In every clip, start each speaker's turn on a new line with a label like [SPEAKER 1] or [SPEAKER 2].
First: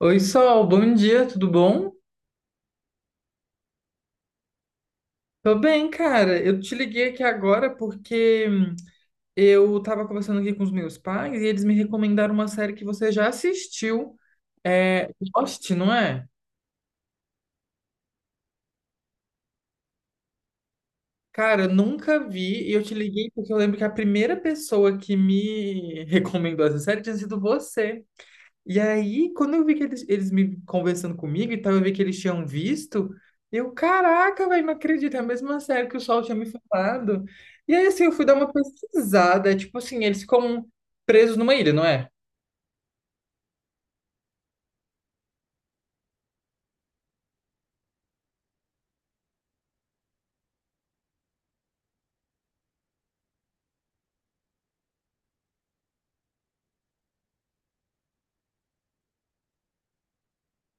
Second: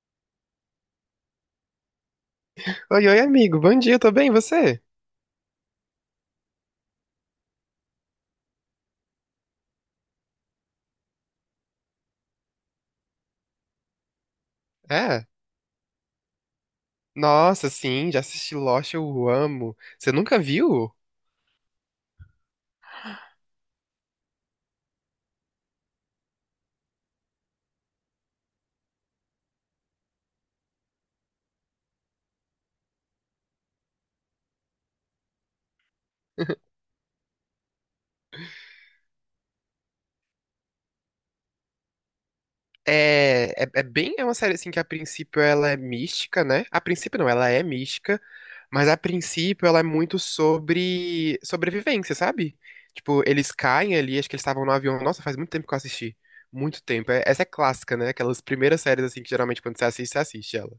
[SPEAKER 1] Oi, Sol, bom dia, tudo bom?
[SPEAKER 2] Oi, amigo. Bom dia, tô bem, e você?
[SPEAKER 1] Tô bem, cara. Eu te liguei aqui agora porque eu tava conversando aqui com os meus pais e eles me recomendaram uma série que você já assistiu. É
[SPEAKER 2] É?
[SPEAKER 1] Lost, não é?
[SPEAKER 2] Nossa, sim, já assisti Lost, eu amo. Você nunca viu?
[SPEAKER 1] Cara, eu nunca vi e eu te liguei porque eu lembro que a primeira pessoa que me recomendou essa série tinha sido você. E aí, quando eu vi que eles me conversando comigo e tal, eu vi que eles tinham visto, eu, caraca, velho, não acredito, é a mesma série que o Sol tinha me falado. E aí, assim, eu fui dar uma pesquisada, é tipo assim, eles ficam presos numa ilha, não é?
[SPEAKER 2] É uma série assim que a princípio ela é mística, né? A princípio não, ela é mística, mas a princípio ela é muito sobre sobrevivência, sabe? Tipo, eles caem ali, acho que eles estavam no avião. Nossa, faz muito tempo que eu assisti. Muito tempo. Essa é clássica, né? Aquelas primeiras séries assim que geralmente quando você assiste ela.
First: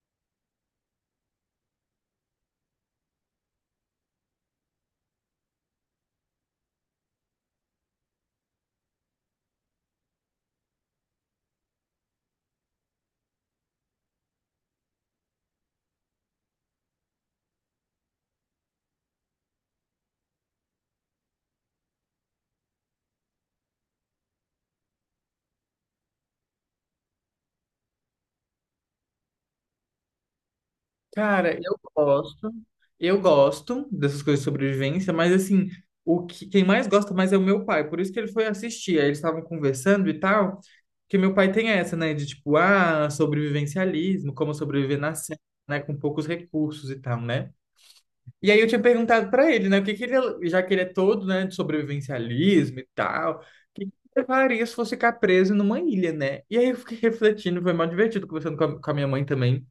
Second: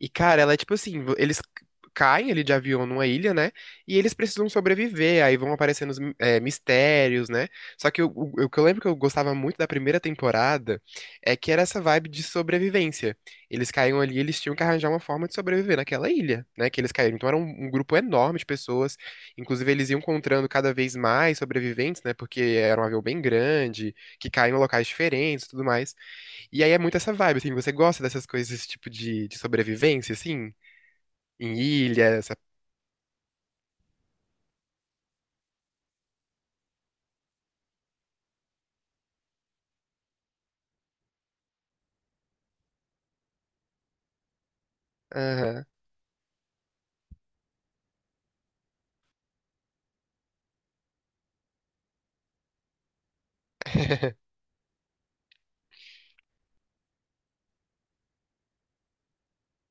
[SPEAKER 2] E, cara, ela é tipo assim, eles caem ali de avião numa ilha, né? E eles precisam sobreviver, aí vão aparecendo os mistérios, né? Só que o que eu lembro que eu gostava muito da primeira temporada é que era essa vibe de sobrevivência. Eles caíam ali, eles tinham que arranjar uma forma de sobreviver naquela ilha, né? Que eles caíram. Então era um grupo enorme de pessoas, inclusive eles iam encontrando cada vez mais sobreviventes, né? Porque era um avião bem grande, que caía em locais diferentes e tudo mais. E aí é muito essa vibe, assim, você gosta dessas coisas, esse tipo de sobrevivência, assim?
[SPEAKER 1] Cara,
[SPEAKER 2] Em ilha, essa...
[SPEAKER 1] eu gosto dessas coisas de sobrevivência, mas assim, o que, quem mais gosta mais é o meu pai, por isso que ele foi assistir, aí eles estavam conversando e tal, porque meu pai tem essa, né, de tipo, ah, sobrevivencialismo, como sobreviver na selva,
[SPEAKER 2] Aham.
[SPEAKER 1] né, com poucos recursos e tal, né? E aí eu tinha perguntado pra ele, né, o que que ele, já que ele é todo, né, de sobrevivencialismo e tal, o que que ele faria se fosse ficar preso numa ilha, né? E aí eu fiquei refletindo, foi mó divertido conversando com a minha mãe também.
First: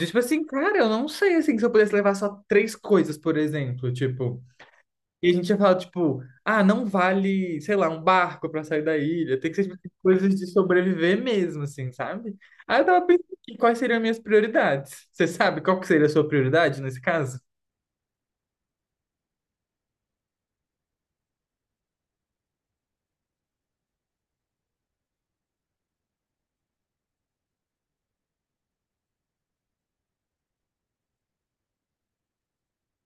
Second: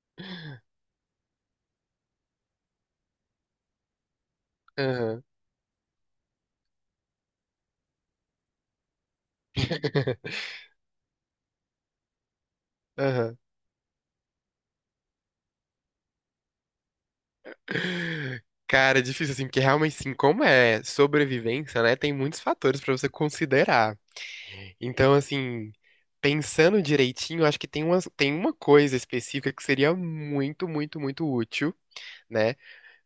[SPEAKER 1] E, tipo assim, cara, eu não sei, assim, se eu pudesse levar só três coisas, por exemplo, tipo...
[SPEAKER 2] Aham.
[SPEAKER 1] E a gente ia falar, tipo, ah, não vale, sei lá, um barco pra sair da ilha, tem que ser tipo, coisas de sobreviver mesmo, assim, sabe? Aí eu tava pensando,
[SPEAKER 2] Aham.
[SPEAKER 1] em quais seriam as minhas prioridades? Você sabe qual que seria a sua prioridade nesse caso?
[SPEAKER 2] Cara, é difícil, assim, porque realmente, assim, como é sobrevivência, né, tem muitos fatores pra você considerar. Então, assim, pensando direitinho, acho que tem tem uma coisa específica que seria muito, muito, muito útil, né?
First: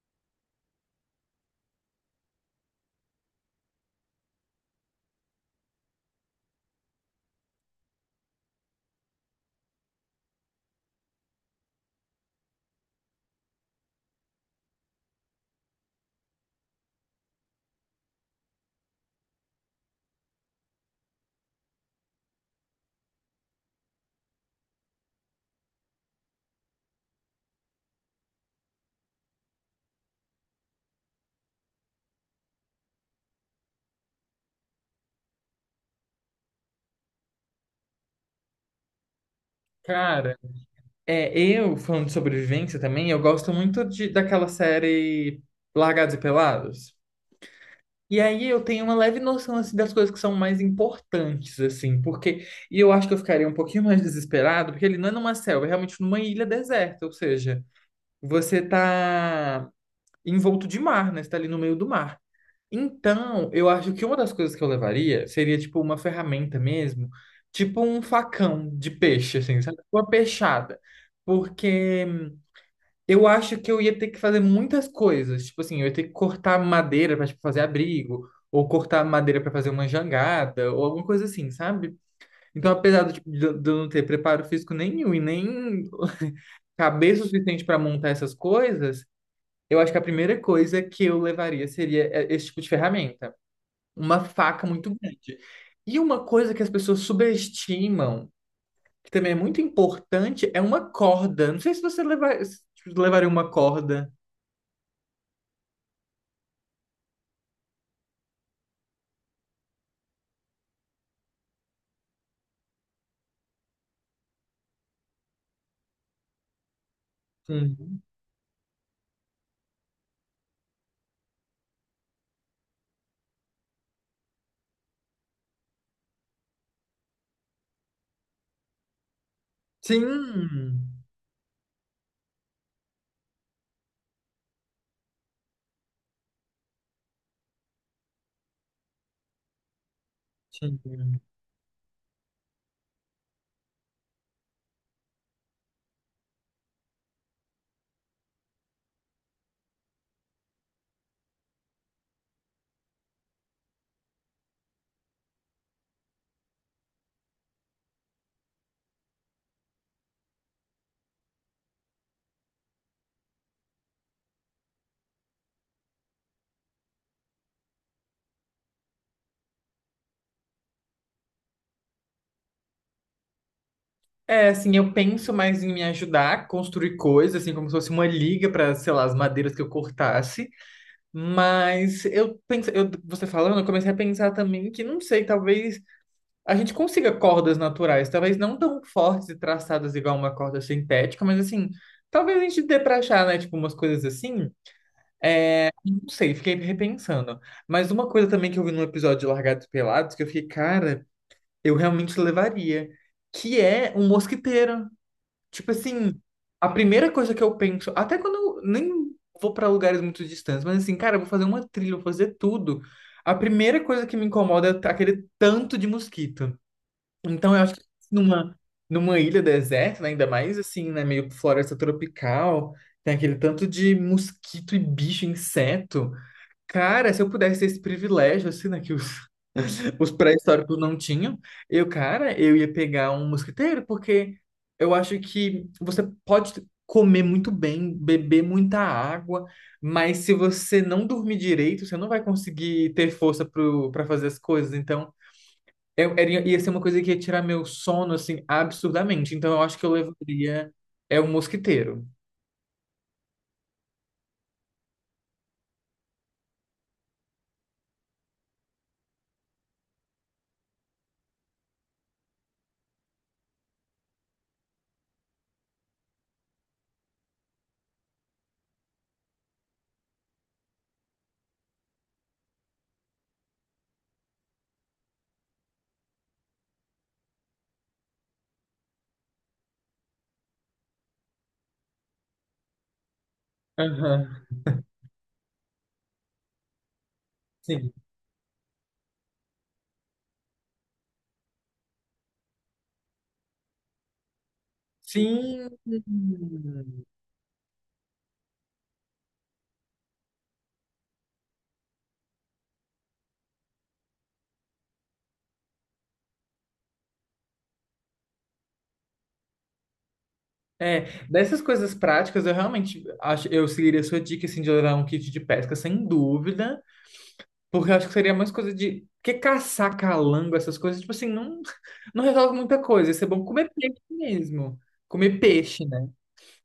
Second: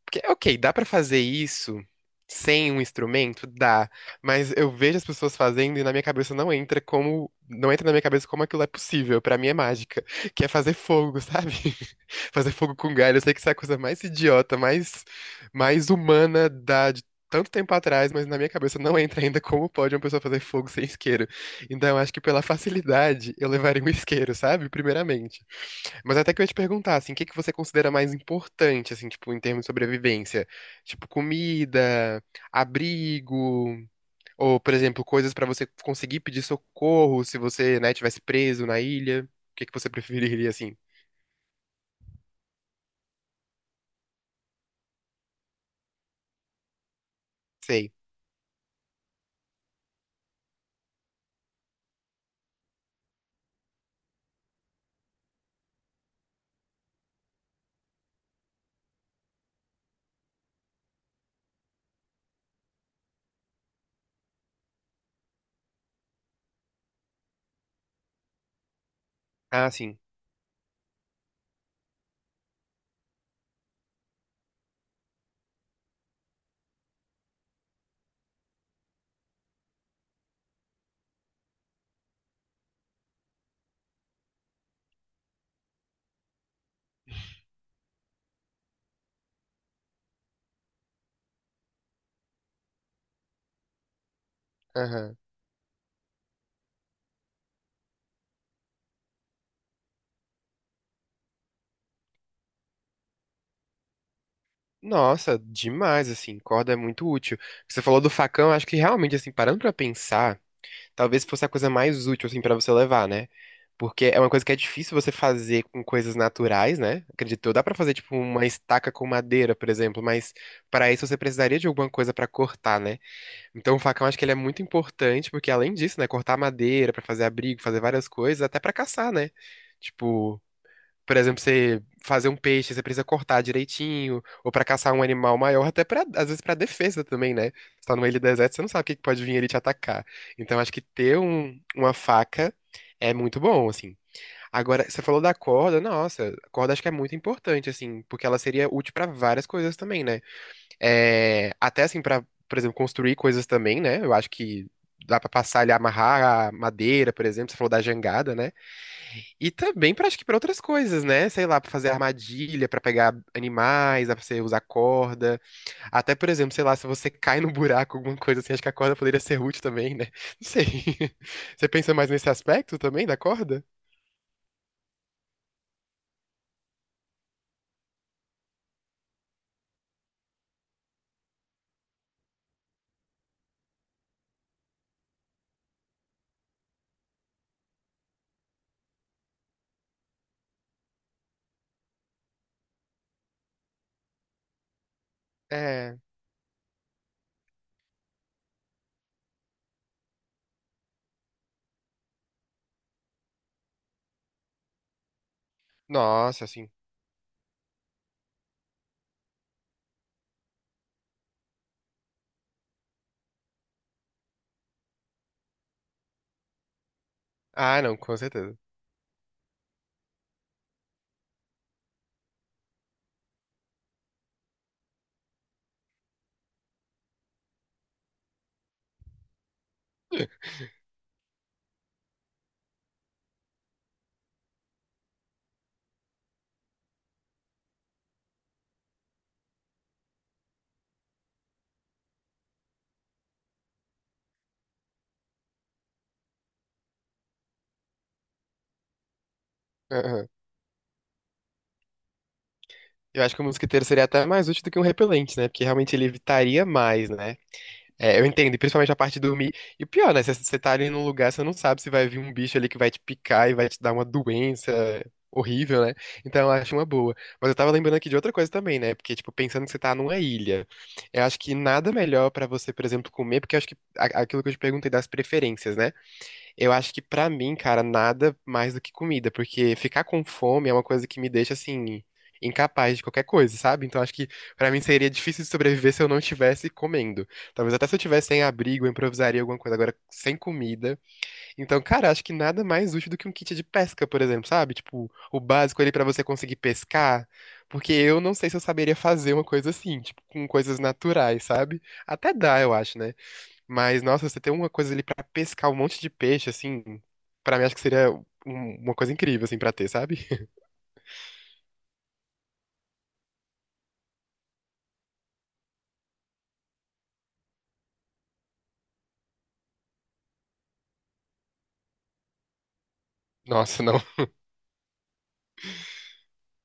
[SPEAKER 2] Porque, ok, dá pra fazer isso sem um instrumento? Dá. Mas eu vejo as pessoas fazendo e na minha cabeça não entra como. Não entra na minha cabeça como aquilo é possível. Pra mim é mágica. Que é fazer fogo, sabe? Fazer fogo com galho. Eu sei que isso é a coisa mais idiota, mais humana da. De Tanto tempo atrás, mas na minha cabeça não entra ainda como pode uma pessoa fazer fogo sem isqueiro. Então, eu acho que pela facilidade, eu levaria um isqueiro, sabe? Primeiramente. Mas até que eu ia te perguntar, assim, o que que você considera mais importante, assim, tipo, em termos de sobrevivência? Tipo, comida, abrigo, ou, por exemplo, coisas pra você conseguir pedir socorro se você, né, tivesse preso na ilha. O que que você
[SPEAKER 1] Cara...
[SPEAKER 2] preferiria, assim?
[SPEAKER 1] É, eu, falando de sobrevivência também, eu gosto muito de, daquela série Largados e Pelados.
[SPEAKER 2] Sei.
[SPEAKER 1] E aí eu tenho uma leve noção, assim, das coisas que são mais importantes, assim, porque... E eu acho que eu ficaria um pouquinho mais desesperado, porque ele não é numa selva, é realmente numa ilha deserta, ou seja, você tá envolto de mar, né? Você tá ali no meio do mar. Então, eu acho que uma das coisas que eu levaria seria, tipo, uma ferramenta mesmo, tipo um facão de peixe, assim,
[SPEAKER 2] Ah,
[SPEAKER 1] sabe? Tipo
[SPEAKER 2] sim.
[SPEAKER 1] uma peixada. Porque... eu acho que eu ia ter que fazer muitas coisas. Tipo assim, eu ia ter que cortar madeira para fazer abrigo, ou cortar madeira para fazer uma jangada, ou alguma coisa assim, sabe? Então, apesar do, tipo, de eu não ter preparo físico nenhum e nem cabeça suficiente para montar essas coisas, eu acho que a primeira coisa que eu levaria seria é, esse tipo de ferramenta, uma faca muito
[SPEAKER 2] Aham.
[SPEAKER 1] grande. E uma coisa que as pessoas subestimam, que também é muito importante, é uma corda. Não sei se você levar, se tipo, levaria uma corda.
[SPEAKER 2] Nossa, demais, assim, corda é muito útil. Você falou do facão, acho que realmente, assim, parando pra pensar, talvez fosse a coisa mais útil, assim, pra você levar, né? Porque é uma coisa que é difícil você fazer com coisas naturais, né? Acredito eu. Dá pra fazer,
[SPEAKER 1] Sim.
[SPEAKER 2] tipo, uma estaca com madeira, por exemplo, mas pra isso você precisaria de alguma coisa pra cortar, né? Então o facão acho que ele é muito importante, porque além disso, né, cortar madeira pra fazer abrigo, fazer várias coisas, até pra caçar, né? Tipo,
[SPEAKER 1] Sim.
[SPEAKER 2] por exemplo, você fazer um peixe, você precisa cortar direitinho, ou pra caçar um animal maior, até pra, às vezes pra defesa também, né? Você tá no meio do deserto, você não sabe o que que pode vir ali te atacar. Então, acho
[SPEAKER 1] Sim.
[SPEAKER 2] que ter uma faca é muito bom, assim. Agora, você falou da corda, nossa, a corda acho que é muito importante, assim, porque ela seria útil pra várias coisas também, né? É, até assim, por exemplo, construir coisas também, né? Eu acho que dá pra passar ali, amarrar a madeira, por exemplo, você falou da jangada, né? E também pra, acho que pra outras coisas, né? Sei lá, pra fazer armadilha, pra pegar animais, dá pra você usar corda. Até, por exemplo, sei lá, se você cai no buraco, alguma coisa assim, acho que a corda poderia ser útil também, né? Não sei. Você pensa mais nesse aspecto também da corda?
[SPEAKER 1] É, assim, eu penso mais em me ajudar a construir coisas, assim, como se fosse uma liga para, sei lá, as madeiras que eu cortasse. Mas eu penso, eu, você falando, eu comecei a pensar também que, não sei, talvez a gente consiga cordas naturais, talvez não tão fortes e traçadas igual uma corda sintética, mas assim, talvez a gente dê pra achar, né, tipo, umas coisas assim.
[SPEAKER 2] É.
[SPEAKER 1] Não sei, fiquei repensando. Mas uma coisa também que eu vi no episódio de Largados e Pelados, que eu fiquei, cara. Eu realmente levaria, que é um mosquiteiro. Tipo assim,
[SPEAKER 2] Nossa,
[SPEAKER 1] a
[SPEAKER 2] assim.
[SPEAKER 1] primeira coisa que eu penso, até quando eu nem vou para lugares muito distantes, mas assim, cara, eu vou fazer uma trilha, eu vou fazer tudo. A primeira coisa que me incomoda é aquele tanto de mosquito. Então, eu acho
[SPEAKER 2] Ah,
[SPEAKER 1] que
[SPEAKER 2] não, com
[SPEAKER 1] numa,
[SPEAKER 2] certeza.
[SPEAKER 1] numa ilha deserta, né, ainda mais assim, né, meio floresta tropical, tem aquele tanto de mosquito e bicho, inseto. Cara, se eu pudesse ter esse privilégio, assim, né, que o os pré-históricos não tinham. Eu, cara, eu ia pegar um mosquiteiro, porque eu acho que você pode comer muito bem, beber muita água, mas se você não dormir direito, você não vai conseguir ter força para fazer as coisas. Então, eu, era- ia ser uma coisa que ia tirar meu sono, assim, absurdamente. Então, eu acho que eu
[SPEAKER 2] Aham.
[SPEAKER 1] levaria é um mosquiteiro.
[SPEAKER 2] Eu acho que o mosquiteiro seria até mais útil do que um repelente, né? Porque realmente ele evitaria mais, né? É, eu entendo, e principalmente a parte de dormir. E o pior, né? Você tá ali num lugar, você não sabe se vai vir um bicho ali que vai te picar e vai te dar uma doença horrível, né? Então eu acho uma boa. Mas eu tava lembrando aqui de outra coisa também, né? Porque, tipo, pensando que você tá numa ilha, eu acho que nada melhor pra você, por exemplo, comer, porque eu acho que aquilo que eu te perguntei das preferências, né? Eu acho que pra mim, cara, nada mais do que comida, porque ficar com fome é uma coisa que me deixa assim incapaz de qualquer coisa, sabe? Então acho
[SPEAKER 1] Aham.
[SPEAKER 2] que pra mim seria difícil de sobreviver se eu não estivesse comendo. Talvez até
[SPEAKER 1] Sim.
[SPEAKER 2] se eu tivesse sem abrigo, eu improvisaria alguma coisa agora sem comida. Então, cara, acho que nada mais útil do que um kit de pesca, por exemplo, sabe? Tipo, o
[SPEAKER 1] Sim.
[SPEAKER 2] básico ali pra você conseguir pescar, porque eu não sei se eu saberia fazer uma coisa assim, tipo, com coisas naturais, sabe? Até dá, eu acho, né? Mas, nossa, você tem uma coisa ali pra pescar um monte de peixe, assim, pra mim acho que seria uma coisa incrível, assim, pra ter, sabe?
[SPEAKER 1] É, dessas coisas práticas, eu realmente acho, eu seguiria a sua dica, assim, de levar um kit de pesca, sem dúvida, porque eu acho que seria mais coisa de, porque caçar calango, essas coisas, tipo assim, não, não resolve muita coisa, isso é bom comer
[SPEAKER 2] Nossa,
[SPEAKER 1] peixe
[SPEAKER 2] não.
[SPEAKER 1] mesmo, comer peixe, né?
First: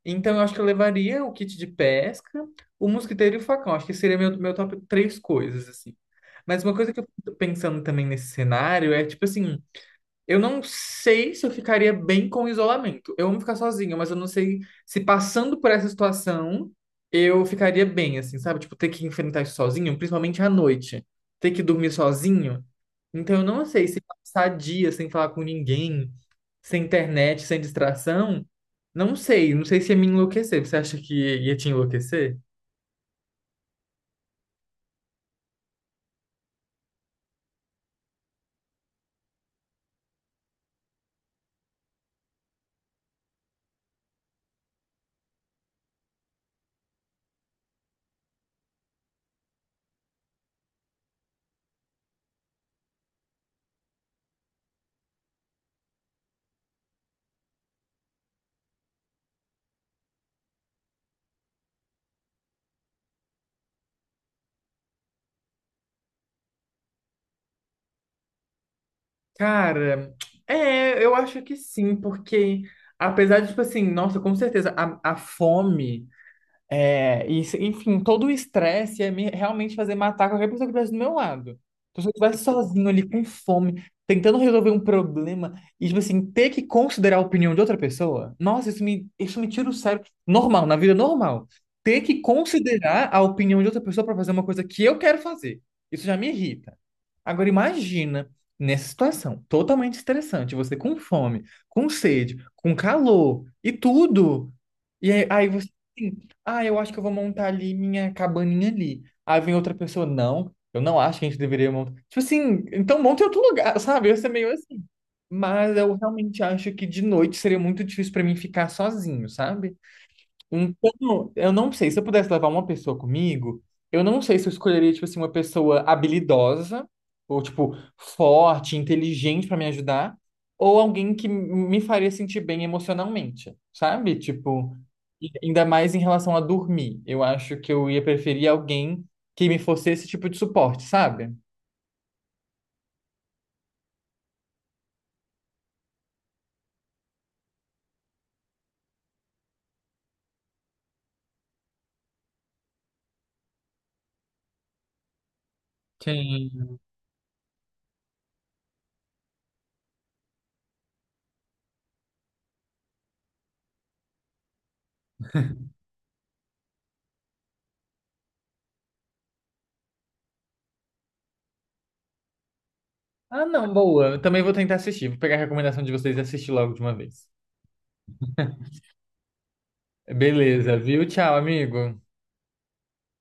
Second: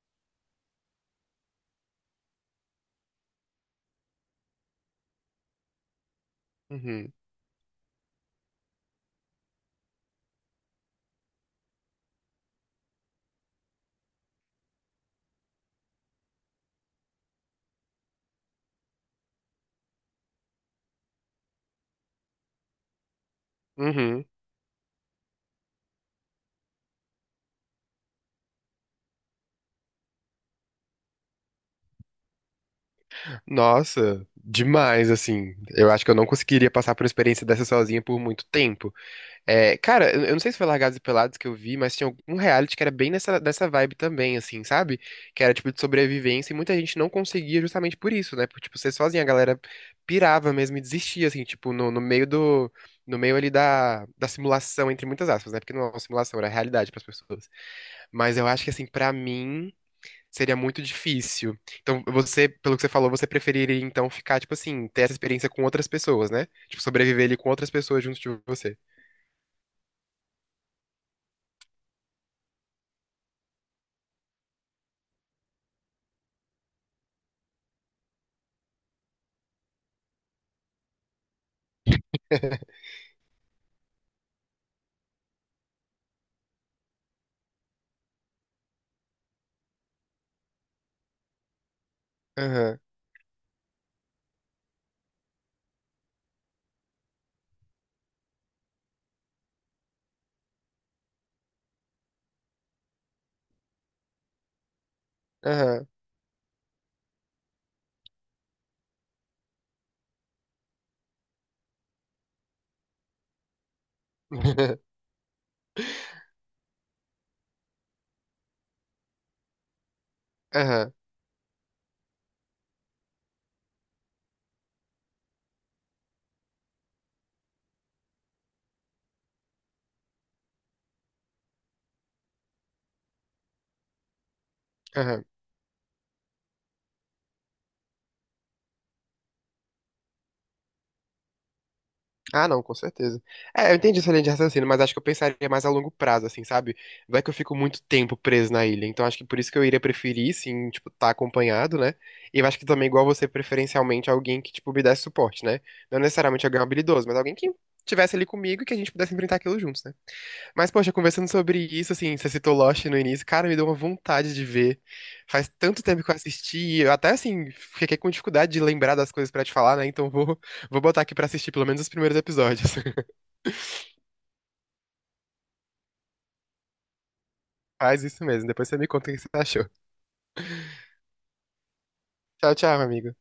[SPEAKER 1] Então, eu acho que eu levaria o kit de pesca, o mosquiteiro e o facão, acho que seria meu, meu top três coisas, assim. Mas uma coisa que eu
[SPEAKER 2] Uhum.
[SPEAKER 1] tô pensando também nesse cenário é, tipo assim, eu não sei se eu ficaria bem com o isolamento. Eu amo ficar sozinho, mas eu não sei se passando por essa situação eu ficaria bem, assim, sabe? Tipo, ter que enfrentar isso sozinho, principalmente à noite. Ter que dormir sozinho. Então, eu não sei se
[SPEAKER 2] Uhum.
[SPEAKER 1] passar dia sem falar com ninguém, sem internet, sem distração. Não sei. Não sei se ia me enlouquecer. Você acha que ia te enlouquecer?
[SPEAKER 2] Nossa, demais, assim. Eu acho que eu não conseguiria passar por uma experiência dessa sozinha por muito tempo. É, cara, eu não sei se foi Largados e Pelados que eu vi, mas tinha algum reality que era bem nessa vibe também, assim, sabe? Que era tipo de sobrevivência e muita gente não conseguia justamente por isso, né? Por, tipo, ser sozinha, a galera pirava mesmo e desistia, assim, tipo, no meio do. No meio ali da simulação, entre muitas aspas, né? Porque não é uma simulação, era realidade para as pessoas. Mas eu acho que, assim, pra mim, seria muito difícil. Então, você, pelo que você falou, você preferiria então ficar, tipo assim, ter essa experiência com outras pessoas, né? Tipo, sobreviver ali com outras pessoas junto de você.
[SPEAKER 1] Cara, é, eu acho que sim, porque apesar de, tipo assim, nossa, com certeza, a fome. É, e, se- enfim, todo o estresse ia me realmente fazer matar qualquer pessoa que estivesse do meu lado. Então, se eu estivesse sozinho ali com fome, tentando resolver um problema, e, tipo assim, ter que considerar a opinião de outra pessoa, nossa, isso me tira o sério. Normal, na vida normal. Ter que considerar a opinião de outra pessoa para fazer uma coisa que eu quero fazer. Isso já me irrita. Agora, imagina nessa situação, totalmente estressante, você com fome, com sede, com calor e tudo. E aí, aí você. Assim,
[SPEAKER 2] Aham.
[SPEAKER 1] ah, eu acho que eu vou montar ali minha cabaninha ali. Aí vem outra pessoa, não, eu não acho que a gente deveria montar. Tipo assim, então monte em outro lugar, sabe? Eu sou meio assim. Mas eu realmente acho que de noite seria muito difícil pra mim ficar sozinho, sabe?
[SPEAKER 2] Aham.
[SPEAKER 1] Então, eu não sei, se eu pudesse levar uma pessoa comigo, eu não sei se eu escolheria, tipo assim, uma pessoa habilidosa, ou, tipo, forte, inteligente pra me ajudar, ou alguém que me faria sentir bem emocionalmente, sabe? Tipo,
[SPEAKER 2] Aham.
[SPEAKER 1] e ainda mais em relação a dormir. Eu acho que eu ia preferir alguém que me fosse esse tipo de suporte, sabe?
[SPEAKER 2] Ah, não, com certeza. É, eu entendi essa linha de raciocínio, mas acho que eu pensaria mais a longo prazo, assim, sabe? Vai que eu fico muito tempo preso na ilha, então acho que por isso que eu iria preferir, sim, tipo, estar acompanhado, né? E eu acho que também, igual você, preferencialmente, alguém que, tipo, me desse suporte, né? Não necessariamente alguém
[SPEAKER 1] Sim.
[SPEAKER 2] habilidoso, mas alguém que estivesse ali comigo e que a gente pudesse enfrentar aquilo juntos, né? Mas, poxa, conversando sobre isso, assim, você citou Lost no início, cara, me deu uma vontade de ver. Faz tanto tempo que eu assisti, e eu até, assim, fiquei com dificuldade de lembrar das coisas pra te falar, né? Então vou botar aqui pra assistir pelo menos os primeiros episódios.
[SPEAKER 1] Ah, não, boa. Eu também vou tentar assistir. Vou pegar a recomendação de vocês e assistir logo de uma vez.
[SPEAKER 2] Faz isso mesmo, depois você me conta o que você achou.
[SPEAKER 1] Beleza, viu? Tchau, amigo.
[SPEAKER 2] Tchau, tchau, amigo.